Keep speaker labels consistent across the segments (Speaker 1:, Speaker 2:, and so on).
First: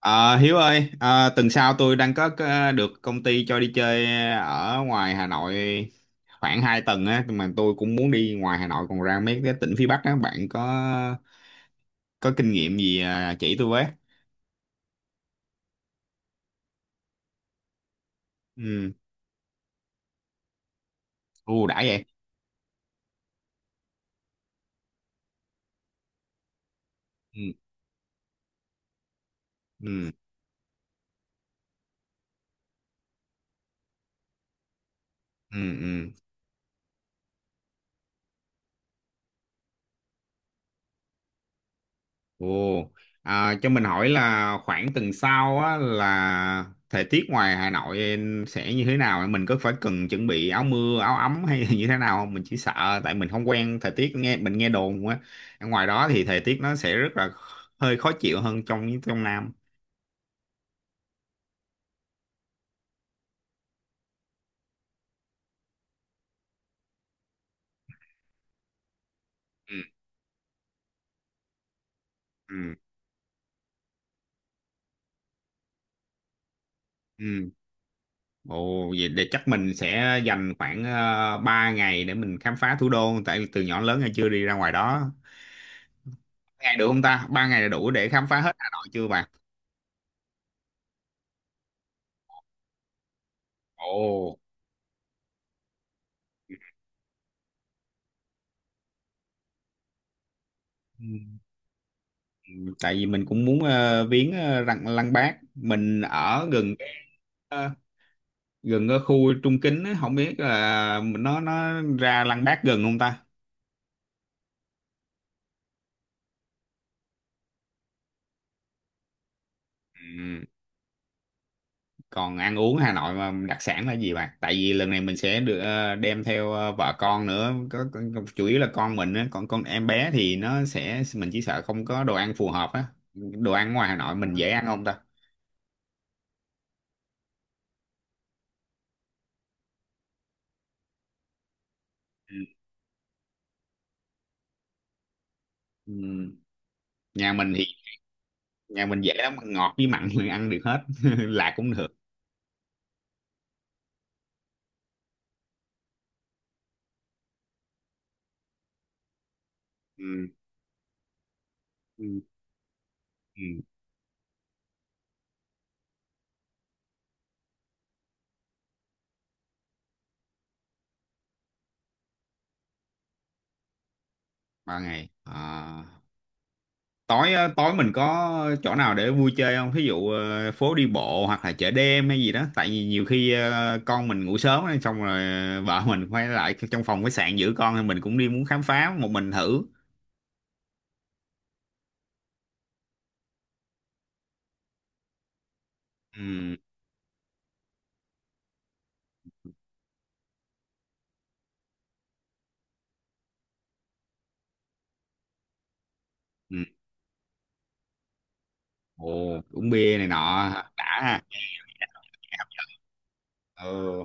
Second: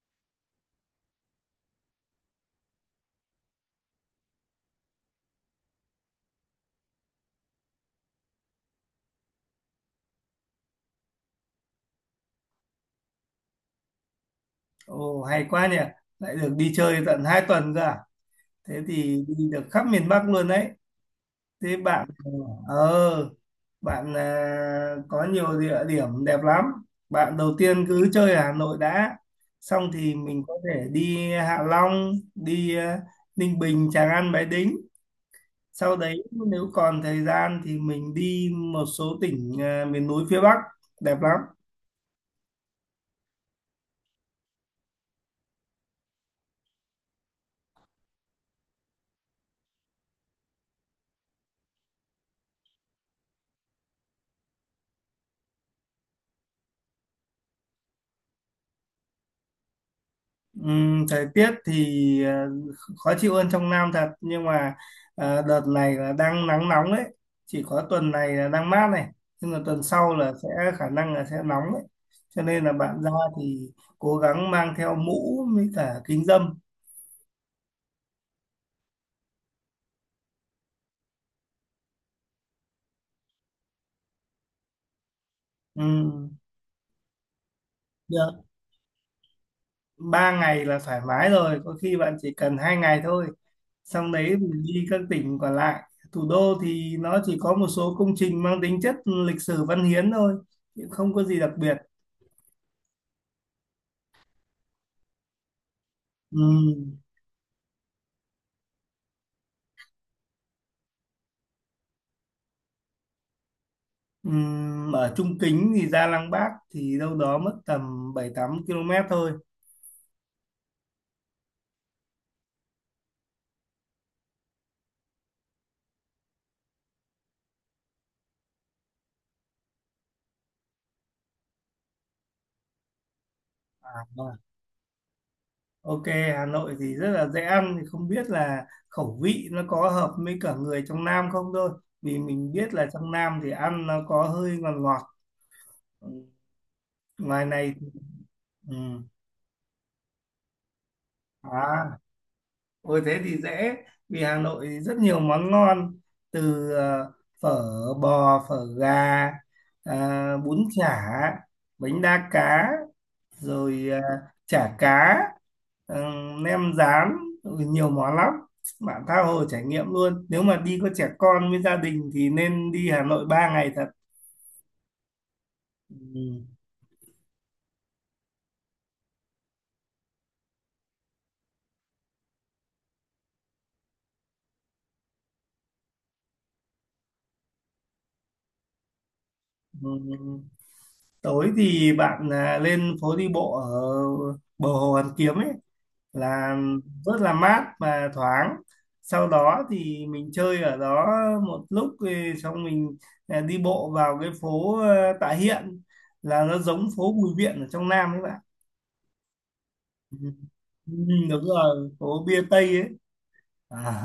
Speaker 1: Ờ, Hiếu ơi, tuần sau tôi đang có được công ty cho đi chơi ở ngoài Hà Nội khoảng 2 tuần á, nhưng mà tôi cũng muốn đi ngoài Hà Nội còn ra mấy cái tỉnh phía Bắc á, bạn có kinh nghiệm gì à, chỉ tôi với?
Speaker 2: Ồ, hay quá nhỉ. Lại được đi chơi tận 2 tuần cơ à? Thế
Speaker 1: Ừ,
Speaker 2: thì đi được khắp miền Bắc luôn đấy.
Speaker 1: ưu
Speaker 2: Thế
Speaker 1: đãi vậy.
Speaker 2: ờ bạn à, có nhiều địa điểm đẹp lắm. Bạn
Speaker 1: Ừ,
Speaker 2: đầu tiên cứ chơi ở Hà Nội đã. Xong
Speaker 1: ừ,
Speaker 2: thì mình có thể đi Hạ Long, đi Ninh Bình, Tràng An, Bái Đính.
Speaker 1: ừ,
Speaker 2: Sau
Speaker 1: ừ.
Speaker 2: đấy nếu còn thời gian thì mình đi một số tỉnh miền núi phía Bắc đẹp lắm.
Speaker 1: Ồ, à, cho mình hỏi là khoảng tuần sau á, là thời tiết ngoài Hà Nội sẽ như thế nào? Mình có phải cần chuẩn bị áo mưa, áo ấm hay là như thế nào không? Mình chỉ sợ tại mình không quen thời tiết, nghe mình nghe đồn á. Ở ngoài đó thì thời tiết nó sẽ rất là hơi khó chịu hơn trong trong Nam.
Speaker 2: Thời tiết thì khó chịu hơn trong Nam thật, nhưng mà đợt này là đang nắng nóng đấy, chỉ có tuần này là đang mát, này nhưng mà
Speaker 1: Ừ,
Speaker 2: tuần sau là sẽ khả năng là sẽ nóng đấy, cho nên là
Speaker 1: ừ,
Speaker 2: bạn ra thì cố gắng mang theo mũ với cả kính râm.
Speaker 1: ừ. Ồ, vậy để chắc mình sẽ dành khoảng 3 ngày để mình khám phá thủ đô, tại từ nhỏ đến lớn hay chưa đi ra ngoài đó.
Speaker 2: Ừm,
Speaker 1: Ngày được không ta? 3 ngày là đủ để khám
Speaker 2: Được
Speaker 1: phá hết Hà Nội chưa bạn?
Speaker 2: ba ngày là thoải mái rồi, có khi bạn chỉ cần 2 ngày thôi, xong đấy
Speaker 1: Ồ.
Speaker 2: mình đi các tỉnh còn lại. Thủ đô thì nó chỉ có một số công trình mang tính chất lịch sử văn hiến thôi, chứ không có gì đặc biệt.
Speaker 1: Tại vì mình cũng muốn viếng lăng lăng Bác, mình
Speaker 2: Ừ,
Speaker 1: ở gần cái, ờ, gần cái khu Trung Kính á, không biết là nó ra lăng Bác gần không ta.
Speaker 2: ở Trung Kính thì ra Lăng Bác thì đâu đó mất tầm 7-8 km thôi.
Speaker 1: Ừ. Còn ăn uống Hà Nội mà đặc sản là gì bạn, tại vì lần này mình sẽ được đem theo vợ con nữa, chủ yếu là con mình á, còn con em bé thì nó sẽ, mình chỉ sợ không có đồ ăn phù hợp á. Đồ ăn ngoài Hà
Speaker 2: À,
Speaker 1: Nội mình
Speaker 2: vâng.
Speaker 1: dễ ăn không ta?
Speaker 2: Ok, Hà Nội thì rất là dễ ăn, thì không biết là khẩu vị nó có hợp với cả người trong Nam không thôi. Vì
Speaker 1: Ừ.
Speaker 2: mình biết là trong Nam thì ăn nó có hơi ngọt ngọt. Ừ,
Speaker 1: Ừ. nhà
Speaker 2: ngoài
Speaker 1: mình thì
Speaker 2: này thì- ừ.
Speaker 1: nhà mình dễ lắm, ngọt với mặn mình ăn được hết lạc cũng được.
Speaker 2: À, ôi thế thì dễ, vì Hà Nội thì rất nhiều món ngon, từ phở bò, phở gà, bún chả, bánh
Speaker 1: Ừ.
Speaker 2: đa cá,
Speaker 1: Ừ,
Speaker 2: rồi chả cá, ờ, nem rán, rồi nhiều món lắm, bạn tha hồ trải nghiệm luôn. Nếu mà đi có trẻ con với gia đình thì nên đi Hà Nội 3 ngày thật.
Speaker 1: 3 ngày à?
Speaker 2: Ừ,
Speaker 1: Tối á, tối mình có chỗ nào để vui chơi không, thí dụ phố đi bộ hoặc là chợ đêm hay gì đó, tại vì nhiều khi con mình ngủ sớm á, xong rồi vợ mình quay lại trong phòng khách sạn giữ con thì mình cũng đi muốn khám phá một mình thử.
Speaker 2: ừ. Tối thì bạn à, lên phố đi bộ ở bờ hồ Hoàn Kiếm ấy,
Speaker 1: Ừ,
Speaker 2: là rất là mát và thoáng. Sau đó thì mình chơi ở đó một lúc, thì xong mình đi bộ vào cái phố Tạ Hiện, là
Speaker 1: ừ.
Speaker 2: nó giống phố Bùi Viện ở trong Nam ấy bạn.
Speaker 1: Ồ, uống bia này
Speaker 2: Ừ,
Speaker 1: nọ đã ha.
Speaker 2: đúng rồi, phố bia Tây ấy à.
Speaker 1: Ừ.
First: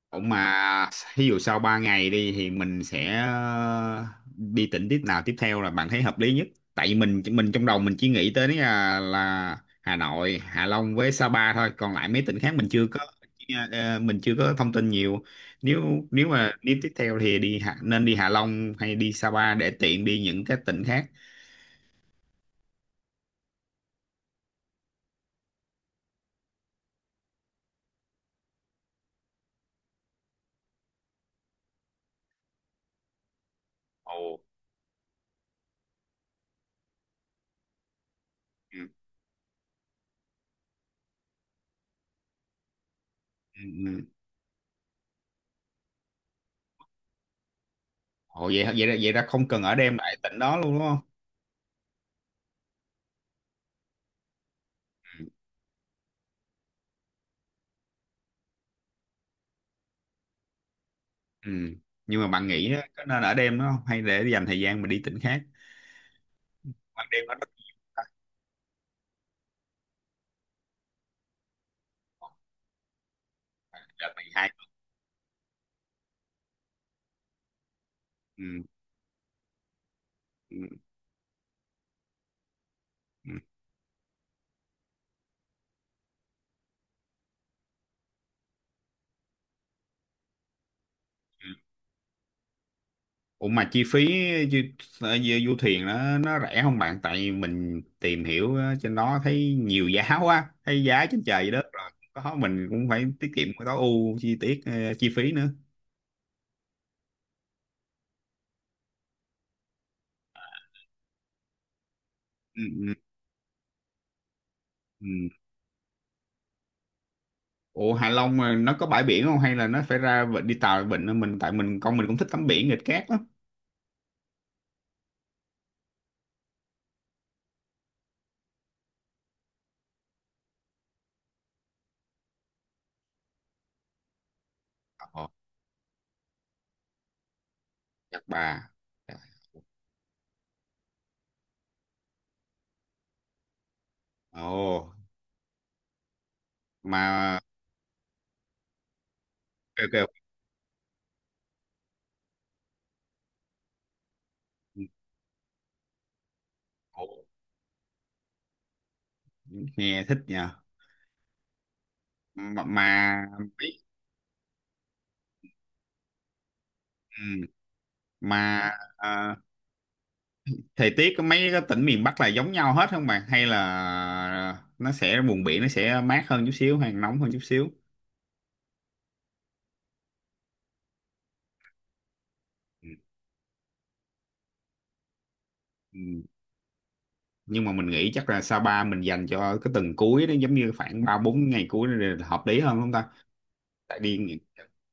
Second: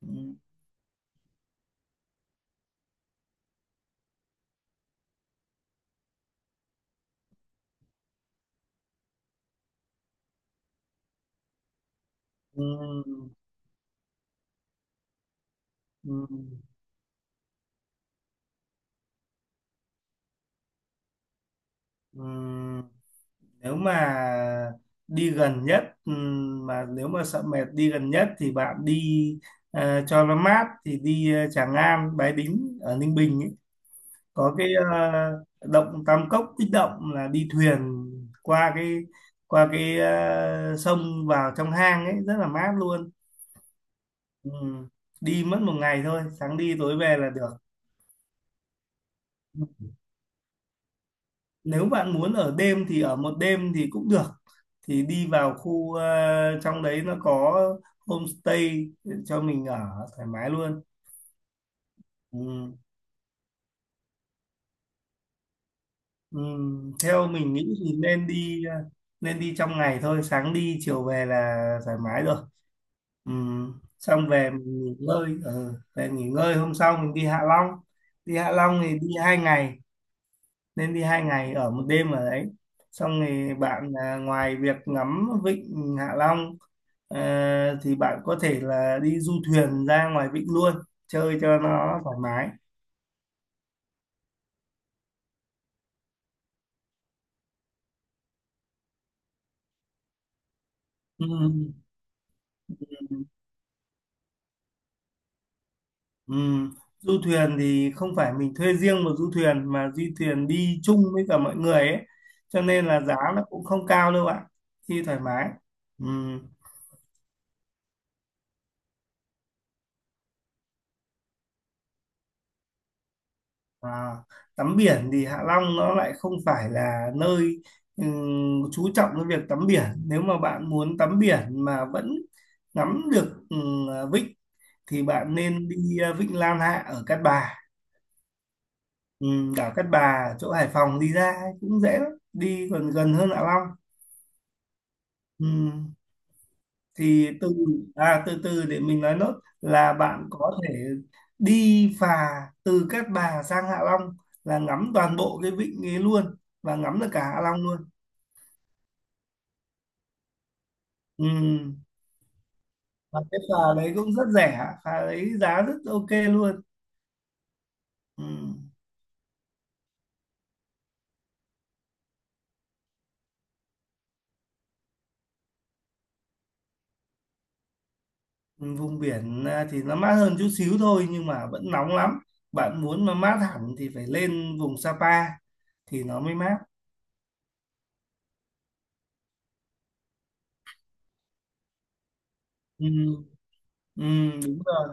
Speaker 2: Ừ,
Speaker 1: Ủa mà ví dụ sau 3 ngày đi thì mình sẽ đi tỉnh tiếp nào tiếp theo là bạn thấy hợp lý nhất? Tại vì mình trong đầu mình chỉ nghĩ tới là Hà Nội, Hạ Long với Sa Pa thôi, còn lại mấy tỉnh khác
Speaker 2: ừ,
Speaker 1: mình chưa có thông tin nhiều. Nếu
Speaker 2: ừ,
Speaker 1: nếu mà đi tiếp theo thì nên đi Hạ Long hay đi Sa Pa để tiện đi những cái tỉnh khác.
Speaker 2: ừ. Nếu mà đi gần nhất, mà nếu mà sợ mệt đi gần nhất thì bạn đi cho nó mát thì đi Tràng An Bái Đính ở Ninh Bình ấy.
Speaker 1: Ồ.
Speaker 2: Có cái động Tam Cốc Bích Động, là đi thuyền qua
Speaker 1: Ừ.
Speaker 2: cái sông vào trong hang ấy, rất là mát luôn.
Speaker 1: Ừ, ừ.
Speaker 2: Ừ. Đi mất 1 ngày thôi, sáng đi tối về là được.
Speaker 1: Ồ, vậy vậy ra không cần ở đêm lại tỉnh đó luôn đúng không?
Speaker 2: Nếu bạn muốn ở đêm thì ở một đêm thì cũng được, thì đi vào khu trong đấy nó có homestay cho mình ở thoải mái luôn.
Speaker 1: Ừ. Nhưng mà bạn nghĩ
Speaker 2: Ừ.
Speaker 1: á, có nên ở đêm nó không? Hay để dành thời gian mà đi tỉnh khác?
Speaker 2: Ừ.
Speaker 1: Ban đêm
Speaker 2: Theo
Speaker 1: nó rất
Speaker 2: mình
Speaker 1: nhiều
Speaker 2: nghĩ thì
Speaker 1: ta.
Speaker 2: nên đi trong ngày thôi, sáng đi chiều về là thoải mái rồi. Ừ.
Speaker 1: Đợt
Speaker 2: Xong
Speaker 1: này hai.
Speaker 2: về mình nghỉ ngơi. Ừ. Về nghỉ ngơi, hôm sau mình đi Hạ Long. Đi
Speaker 1: Ừ.
Speaker 2: Hạ Long thì đi 2 ngày,
Speaker 1: Ừ.
Speaker 2: nên đi hai ngày ở 1 đêm ở đấy. Xong
Speaker 1: Ừ.
Speaker 2: thì bạn à, ngoài việc ngắm vịnh Hạ Long, Ờ, thì bạn có thể là đi du thuyền ra ngoài vịnh luôn, chơi cho nó thoải mái.
Speaker 1: Ủa mà chi phí du, du thuyền nó rẻ không bạn? Tại mình tìm hiểu á, trên đó thấy nhiều giá quá, thấy giá trên
Speaker 2: Ừ.
Speaker 1: trời dưới đất rồi. Có mình cũng phải tiết kiệm, cái tối ưu chi tiết chi phí nữa.
Speaker 2: Ừ. Du thuyền thì không phải mình thuê riêng một du thuyền, mà du thuyền đi chung với cả mọi người ấy, cho
Speaker 1: Ừ,
Speaker 2: nên
Speaker 1: ừ,
Speaker 2: là giá nó cũng không cao đâu bạn, đi
Speaker 1: ừ.
Speaker 2: thoải mái. Ừ.
Speaker 1: Ủa Hạ Long mà nó có bãi biển không hay là nó phải đi tàu vịnh, mình tại mình con mình cũng thích tắm biển nghịch cát lắm.
Speaker 2: À, tắm biển thì Hạ Long nó lại không phải là nơi chú trọng cái việc tắm biển. Nếu mà bạn muốn tắm biển mà vẫn ngắm được vịnh thì
Speaker 1: Ồ,
Speaker 2: bạn nên đi Vịnh Lan Hạ ở Cát Bà.
Speaker 1: Nhật Bà.
Speaker 2: ừ, Đảo Cát Bà chỗ Hải Phòng đi ra ấy cũng dễ lắm, đi còn gần hơn Hạ Long.
Speaker 1: Ồ,
Speaker 2: ừ, thì
Speaker 1: mà
Speaker 2: từ từ để mình nói nốt,
Speaker 1: kêu
Speaker 2: là
Speaker 1: kêu
Speaker 2: bạn có thể đi phà từ Cát Bà sang Hạ Long, là ngắm toàn bộ cái vịnh ấy luôn, và ngắm
Speaker 1: Ồ,
Speaker 2: được cả Hạ Long luôn.
Speaker 1: nghe thích nha.
Speaker 2: Ừ.
Speaker 1: Mà,
Speaker 2: Và cái phà
Speaker 1: mấy-
Speaker 2: đấy cũng rất rẻ, phà đấy giá rất ok luôn.
Speaker 1: ừ,
Speaker 2: Ừ.
Speaker 1: mà à, thời tiết của mấy cái tỉnh miền Bắc là giống nhau hết không bạn? Hay là nó sẽ vùng biển nó sẽ mát hơn chút xíu hay nóng hơn chút xíu?
Speaker 2: Vùng biển thì nó mát hơn chút xíu thôi, nhưng mà vẫn nóng lắm. Bạn
Speaker 1: Ừ,
Speaker 2: muốn mà mát hẳn thì phải lên vùng Sapa thì nó
Speaker 1: ừ.
Speaker 2: mới mát.
Speaker 1: Nhưng mà mình nghĩ chắc là Sapa mình dành cho cái tuần cuối đó, giống như khoảng 3-4 ngày cuối đó là hợp lý hơn không ta?
Speaker 2: Ừ,
Speaker 1: Tại
Speaker 2: ừ,
Speaker 1: đi
Speaker 2: đúng rồi.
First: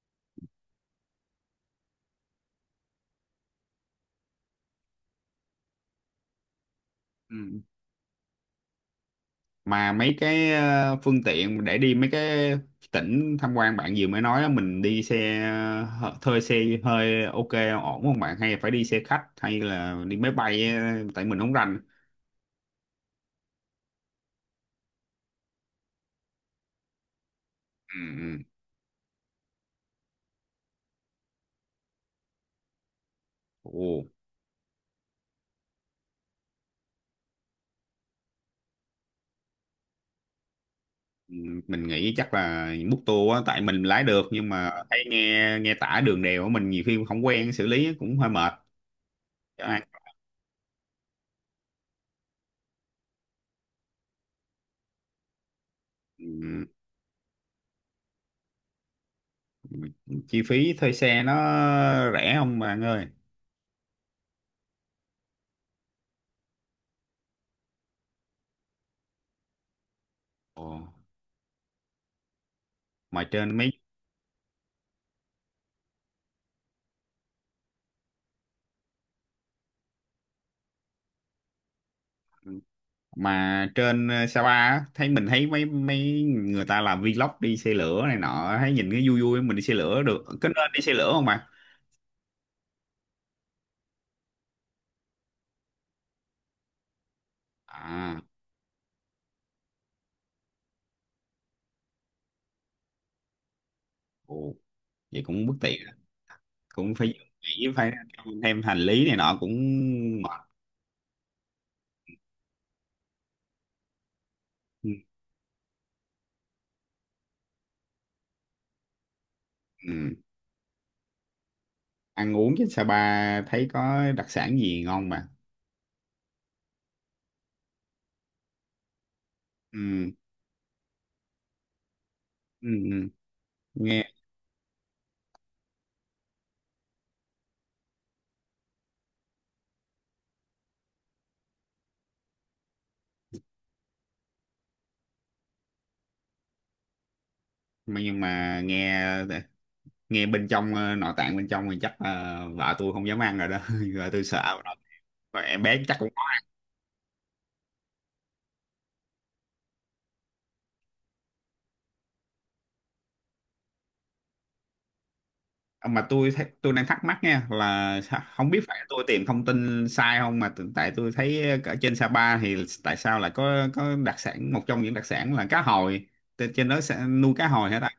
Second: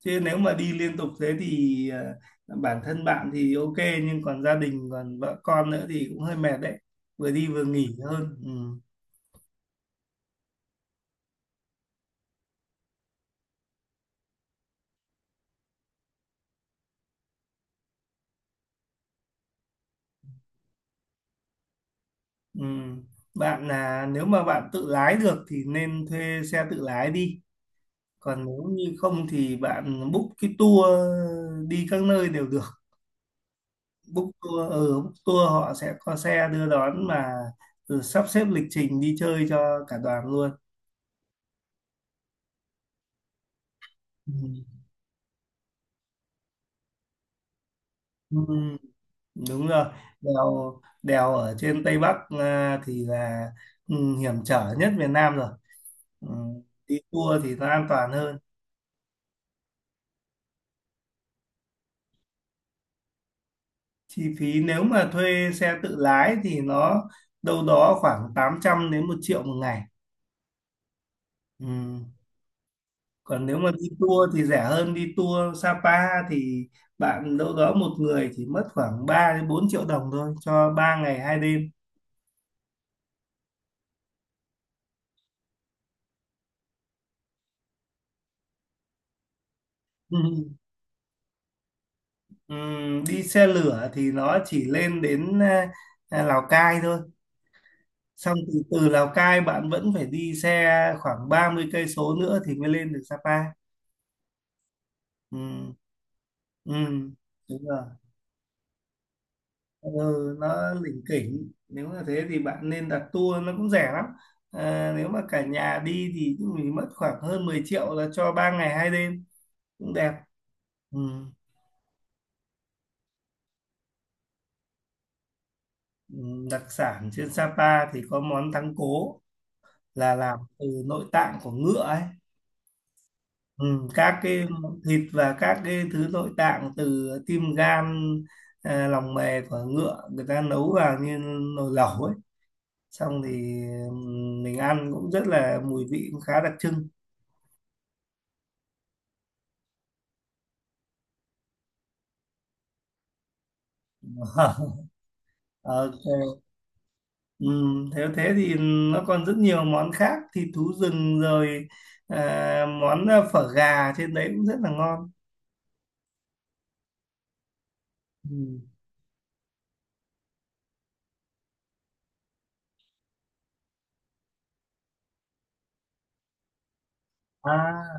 Speaker 2: Chứ nếu mà đi liên tục thế thì bản thân bạn thì ok, nhưng còn gia đình còn vợ con nữa thì cũng hơi mệt đấy, vừa
Speaker 1: ừ.
Speaker 2: đi vừa nghỉ hơn. Ừ,
Speaker 1: Mà mấy cái phương tiện để đi mấy cái tỉnh tham quan bạn vừa mới nói á, mình đi xe thuê xe hơi ok ổn không bạn, hay phải đi xe khách hay là đi máy bay á, tại mình không rành.
Speaker 2: ừ. Bạn là nếu mà bạn tự lái được thì nên thuê xe tự lái đi,
Speaker 1: Ừ, ừ.
Speaker 2: còn nếu như không thì bạn book cái tour đi các nơi đều được.
Speaker 1: Ồ,
Speaker 2: Book tour họ sẽ có xe đưa đón mà, ừ, sắp xếp lịch trình đi chơi cho cả đoàn luôn.
Speaker 1: ừ, mình nghĩ chắc là múc tour á, tại mình lái được
Speaker 2: Ừ.
Speaker 1: nhưng mà thấy nghe nghe tả đường đèo á, mình nhiều khi không quen xử lý cũng hơi mệt.
Speaker 2: Ừ,
Speaker 1: Cho
Speaker 2: đúng
Speaker 1: nên,
Speaker 2: rồi, đèo đèo ở trên Tây Bắc thì là hiểm trở nhất Việt Nam rồi. Ừ.
Speaker 1: ừ,
Speaker 2: Đi tour thì nó an toàn hơn.
Speaker 1: chi phí thuê xe nó rẻ không bạn ơi?
Speaker 2: Chi phí nếu mà thuê xe tự lái thì nó đâu đó khoảng 800 đến 1 triệu một ngày.
Speaker 1: Ồ,
Speaker 2: Ừ.
Speaker 1: mà
Speaker 2: Còn
Speaker 1: trên
Speaker 2: nếu
Speaker 1: mấy
Speaker 2: mà đi tour thì rẻ hơn, đi tour Sapa thì bạn đâu đó một người chỉ mất khoảng 3 đến 4 triệu đồng thôi cho 3 ngày 2 đêm.
Speaker 1: ừ, mà trên Sapa á, mình thấy mấy mấy người ta làm vlog đi xe lửa này nọ, thấy nhìn cái vui vui, mình đi xe lửa được, có nên đi xe lửa không bạn?
Speaker 2: Ừ. Đi xe lửa thì nó chỉ lên đến Lào Cai thôi,
Speaker 1: À,
Speaker 2: xong từ từ Lào Cai bạn vẫn phải đi xe khoảng 30 cây số nữa thì mới lên được Sapa.
Speaker 1: ồ, vậy cũng bất
Speaker 2: Ừm,
Speaker 1: tiện, cũng phải
Speaker 2: ừm, đúng
Speaker 1: nghĩ
Speaker 2: rồi.
Speaker 1: phải thêm hành lý này nọ cũng
Speaker 2: Ừ,
Speaker 1: mệt.
Speaker 2: nó lỉnh kỉnh, nếu mà thế thì bạn nên đặt tour nó cũng rẻ lắm.
Speaker 1: Ừ.
Speaker 2: À, nếu mà cả nhà đi thì mình mất khoảng hơn 10 triệu là cho 3 ngày 2 đêm, cũng đẹp.
Speaker 1: Ừ.
Speaker 2: Ừ.
Speaker 1: Ăn uống trên Sapa thấy có đặc sản gì ngon mà.
Speaker 2: Ừ, đặc sản trên Sapa thì có món thắng cố,
Speaker 1: Ừ.
Speaker 2: là làm từ nội tạng của ngựa ấy.
Speaker 1: Ừ. Ừ.
Speaker 2: Ừ,
Speaker 1: nghe
Speaker 2: các cái món thịt và các cái thứ nội tạng từ tim gan, lòng mề của ngựa, người ta nấu vào như nồi lẩu ấy, xong thì mình ăn cũng rất là mùi vị cũng khá đặc trưng.
Speaker 1: mà nhưng mà nghe nghe bên trong nội tạng bên trong thì chắc vợ tôi không dám ăn rồi đó, vợ tôi sợ rồi, em bé chắc cũng.
Speaker 2: Ok. Nếu thế thì nó còn rất nhiều món khác, thịt thú rừng, rồi món phở gà trên đấy cũng rất là ngon.
Speaker 1: Mà tôi đang thắc mắc nha, là không biết
Speaker 2: Ừm.
Speaker 1: phải tôi tìm thông tin sai không, mà tại tôi thấy ở trên Sapa thì tại sao lại có đặc sản, một trong những đặc sản là cá hồi, trên trên đó sẽ nuôi cá hồi hết á.
Speaker 2: à,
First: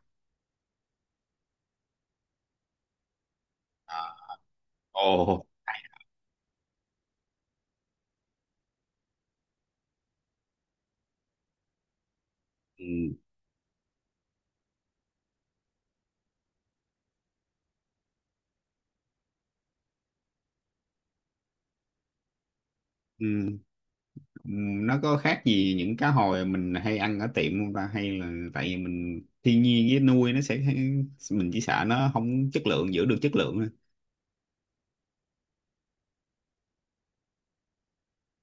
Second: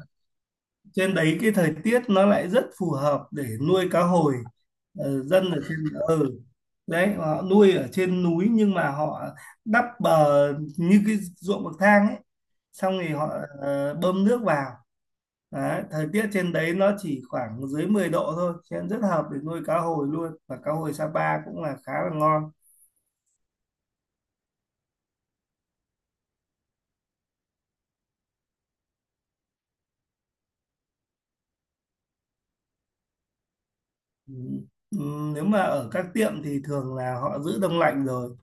Speaker 2: Trên đấy cái thời tiết nó lại rất phù hợp để nuôi cá
Speaker 1: À,
Speaker 2: hồi.
Speaker 1: ồ,
Speaker 2: Dân ở trên đấy họ nuôi ở trên núi, nhưng mà họ đắp bờ như cái ruộng bậc thang ấy, xong thì
Speaker 1: ừ,
Speaker 2: họ bơm nước vào. Đấy, thời tiết trên đấy nó chỉ khoảng dưới 10 độ thôi, cho nên rất hợp để nuôi cá hồi luôn. Và cá hồi Sapa cũng là khá là ngon.
Speaker 1: ừ, ừ, nó có khác gì những cá hồi mình hay ăn ở tiệm không ta, hay là tại vì mình thiên nhiên với nuôi nó sẽ, mình chỉ sợ nó không chất lượng, giữ được chất lượng thôi.
Speaker 2: Ừ. Ừ, nếu mà ở các tiệm thì thường là họ giữ đông lạnh rồi.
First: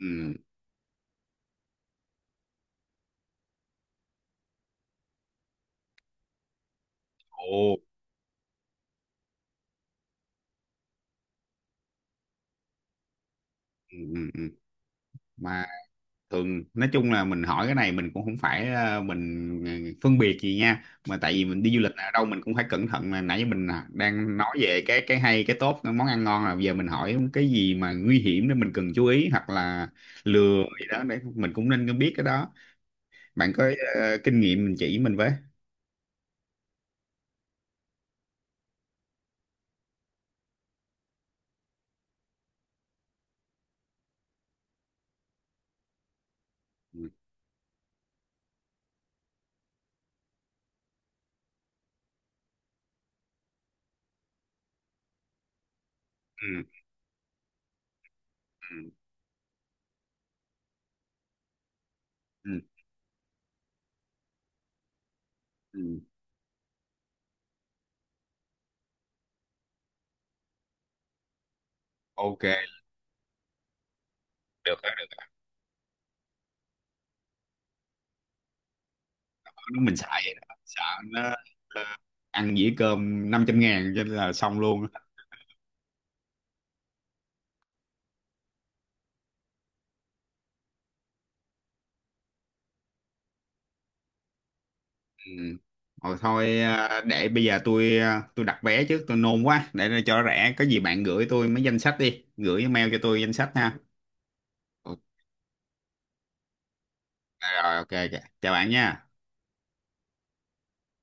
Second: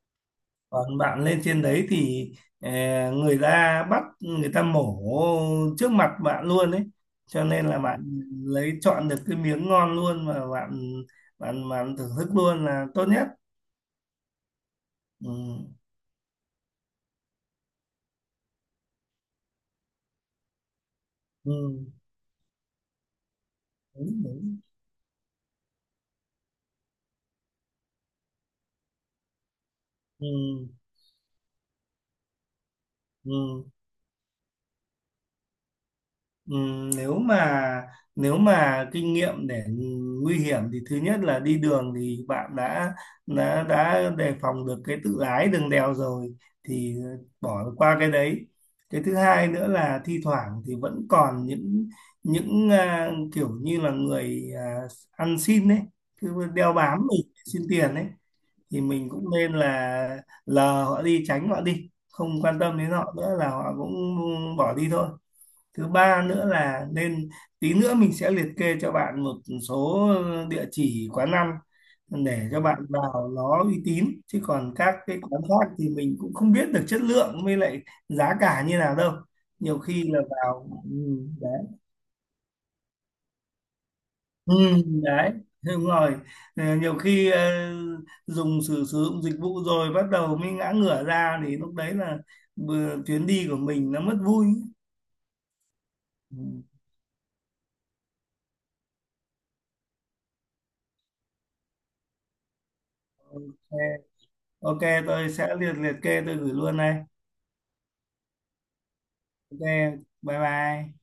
Speaker 1: Ừ.
Speaker 2: Còn bạn lên trên đấy thì người ta bắt, người ta mổ trước mặt bạn luôn ấy. Cho
Speaker 1: Ồ,
Speaker 2: nên là bạn lấy chọn được cái miếng ngon luôn, mà bạn bạn bạn thưởng thức luôn là tốt nhất.
Speaker 1: ừ, ừ, ừ.
Speaker 2: Ừ.
Speaker 1: Mà thường nói chung là mình hỏi cái này mình cũng không phải mình phân biệt gì nha, mà tại vì mình đi du
Speaker 2: Ừ.
Speaker 1: lịch ở đâu mình cũng phải cẩn thận, mà nãy giờ mình
Speaker 2: Đúng,
Speaker 1: đang nói
Speaker 2: đúng.
Speaker 1: về cái hay cái tốt cái món ăn ngon, là giờ mình hỏi cái gì mà nguy hiểm để mình cần chú ý, hoặc là
Speaker 2: Ừ.
Speaker 1: lừa gì đó để mình cũng nên biết cái đó. Bạn
Speaker 2: Ừ.
Speaker 1: có kinh nghiệm mình chỉ mình với.
Speaker 2: Ừm, nếu mà nếu mà kinh nghiệm để nguy hiểm thì thứ nhất là đi đường thì bạn đã đề phòng được cái tự lái đường đèo rồi, thì
Speaker 1: Ừ,
Speaker 2: bỏ qua cái đấy. Cái thứ hai nữa là thi thoảng thì vẫn còn những kiểu như là người ăn xin đấy, cứ
Speaker 1: ừ,
Speaker 2: đeo bám mình xin tiền đấy, thì mình cũng nên là lờ họ đi, tránh họ đi, không
Speaker 1: ừ,
Speaker 2: quan tâm đến họ nữa là họ cũng bỏ đi thôi. Thứ
Speaker 1: ừ.
Speaker 2: ba nữa là nên tí nữa mình sẽ liệt kê cho bạn một số địa chỉ quán ăn
Speaker 1: Ok,
Speaker 2: để cho bạn vào nó uy tín, chứ còn
Speaker 1: được đó,
Speaker 2: các
Speaker 1: được
Speaker 2: cái quán khác thì mình cũng không biết được chất lượng với lại giá cả như nào đâu, nhiều
Speaker 1: đó. Mình
Speaker 2: khi là
Speaker 1: xài vậy đó
Speaker 2: vào
Speaker 1: sợ nó
Speaker 2: đấy.
Speaker 1: ăn dĩa cơm 500.000 cho nên là
Speaker 2: Ừ,
Speaker 1: xong luôn.
Speaker 2: đấy đúng rồi. Nhiều khi dùng sử sử dụng dịch vụ rồi bắt đầu mới ngã ngửa ra, thì lúc đấy là chuyến đi của mình nó mất vui.
Speaker 1: Ừ. Rồi
Speaker 2: Ừ.
Speaker 1: thôi à, để bây giờ tôi đặt vé trước, tôi nôn quá để nó cho rẻ, có gì bạn gửi tôi mấy danh sách đi, gửi email cho tôi danh sách
Speaker 2: Ok,
Speaker 1: ha.
Speaker 2: ok,
Speaker 1: Ok
Speaker 2: tôi sẽ liệt liệt kê tôi gửi luôn đây.
Speaker 1: rồi, ok ok. Chào bạn nha.
Speaker 2: Ok, bye bye.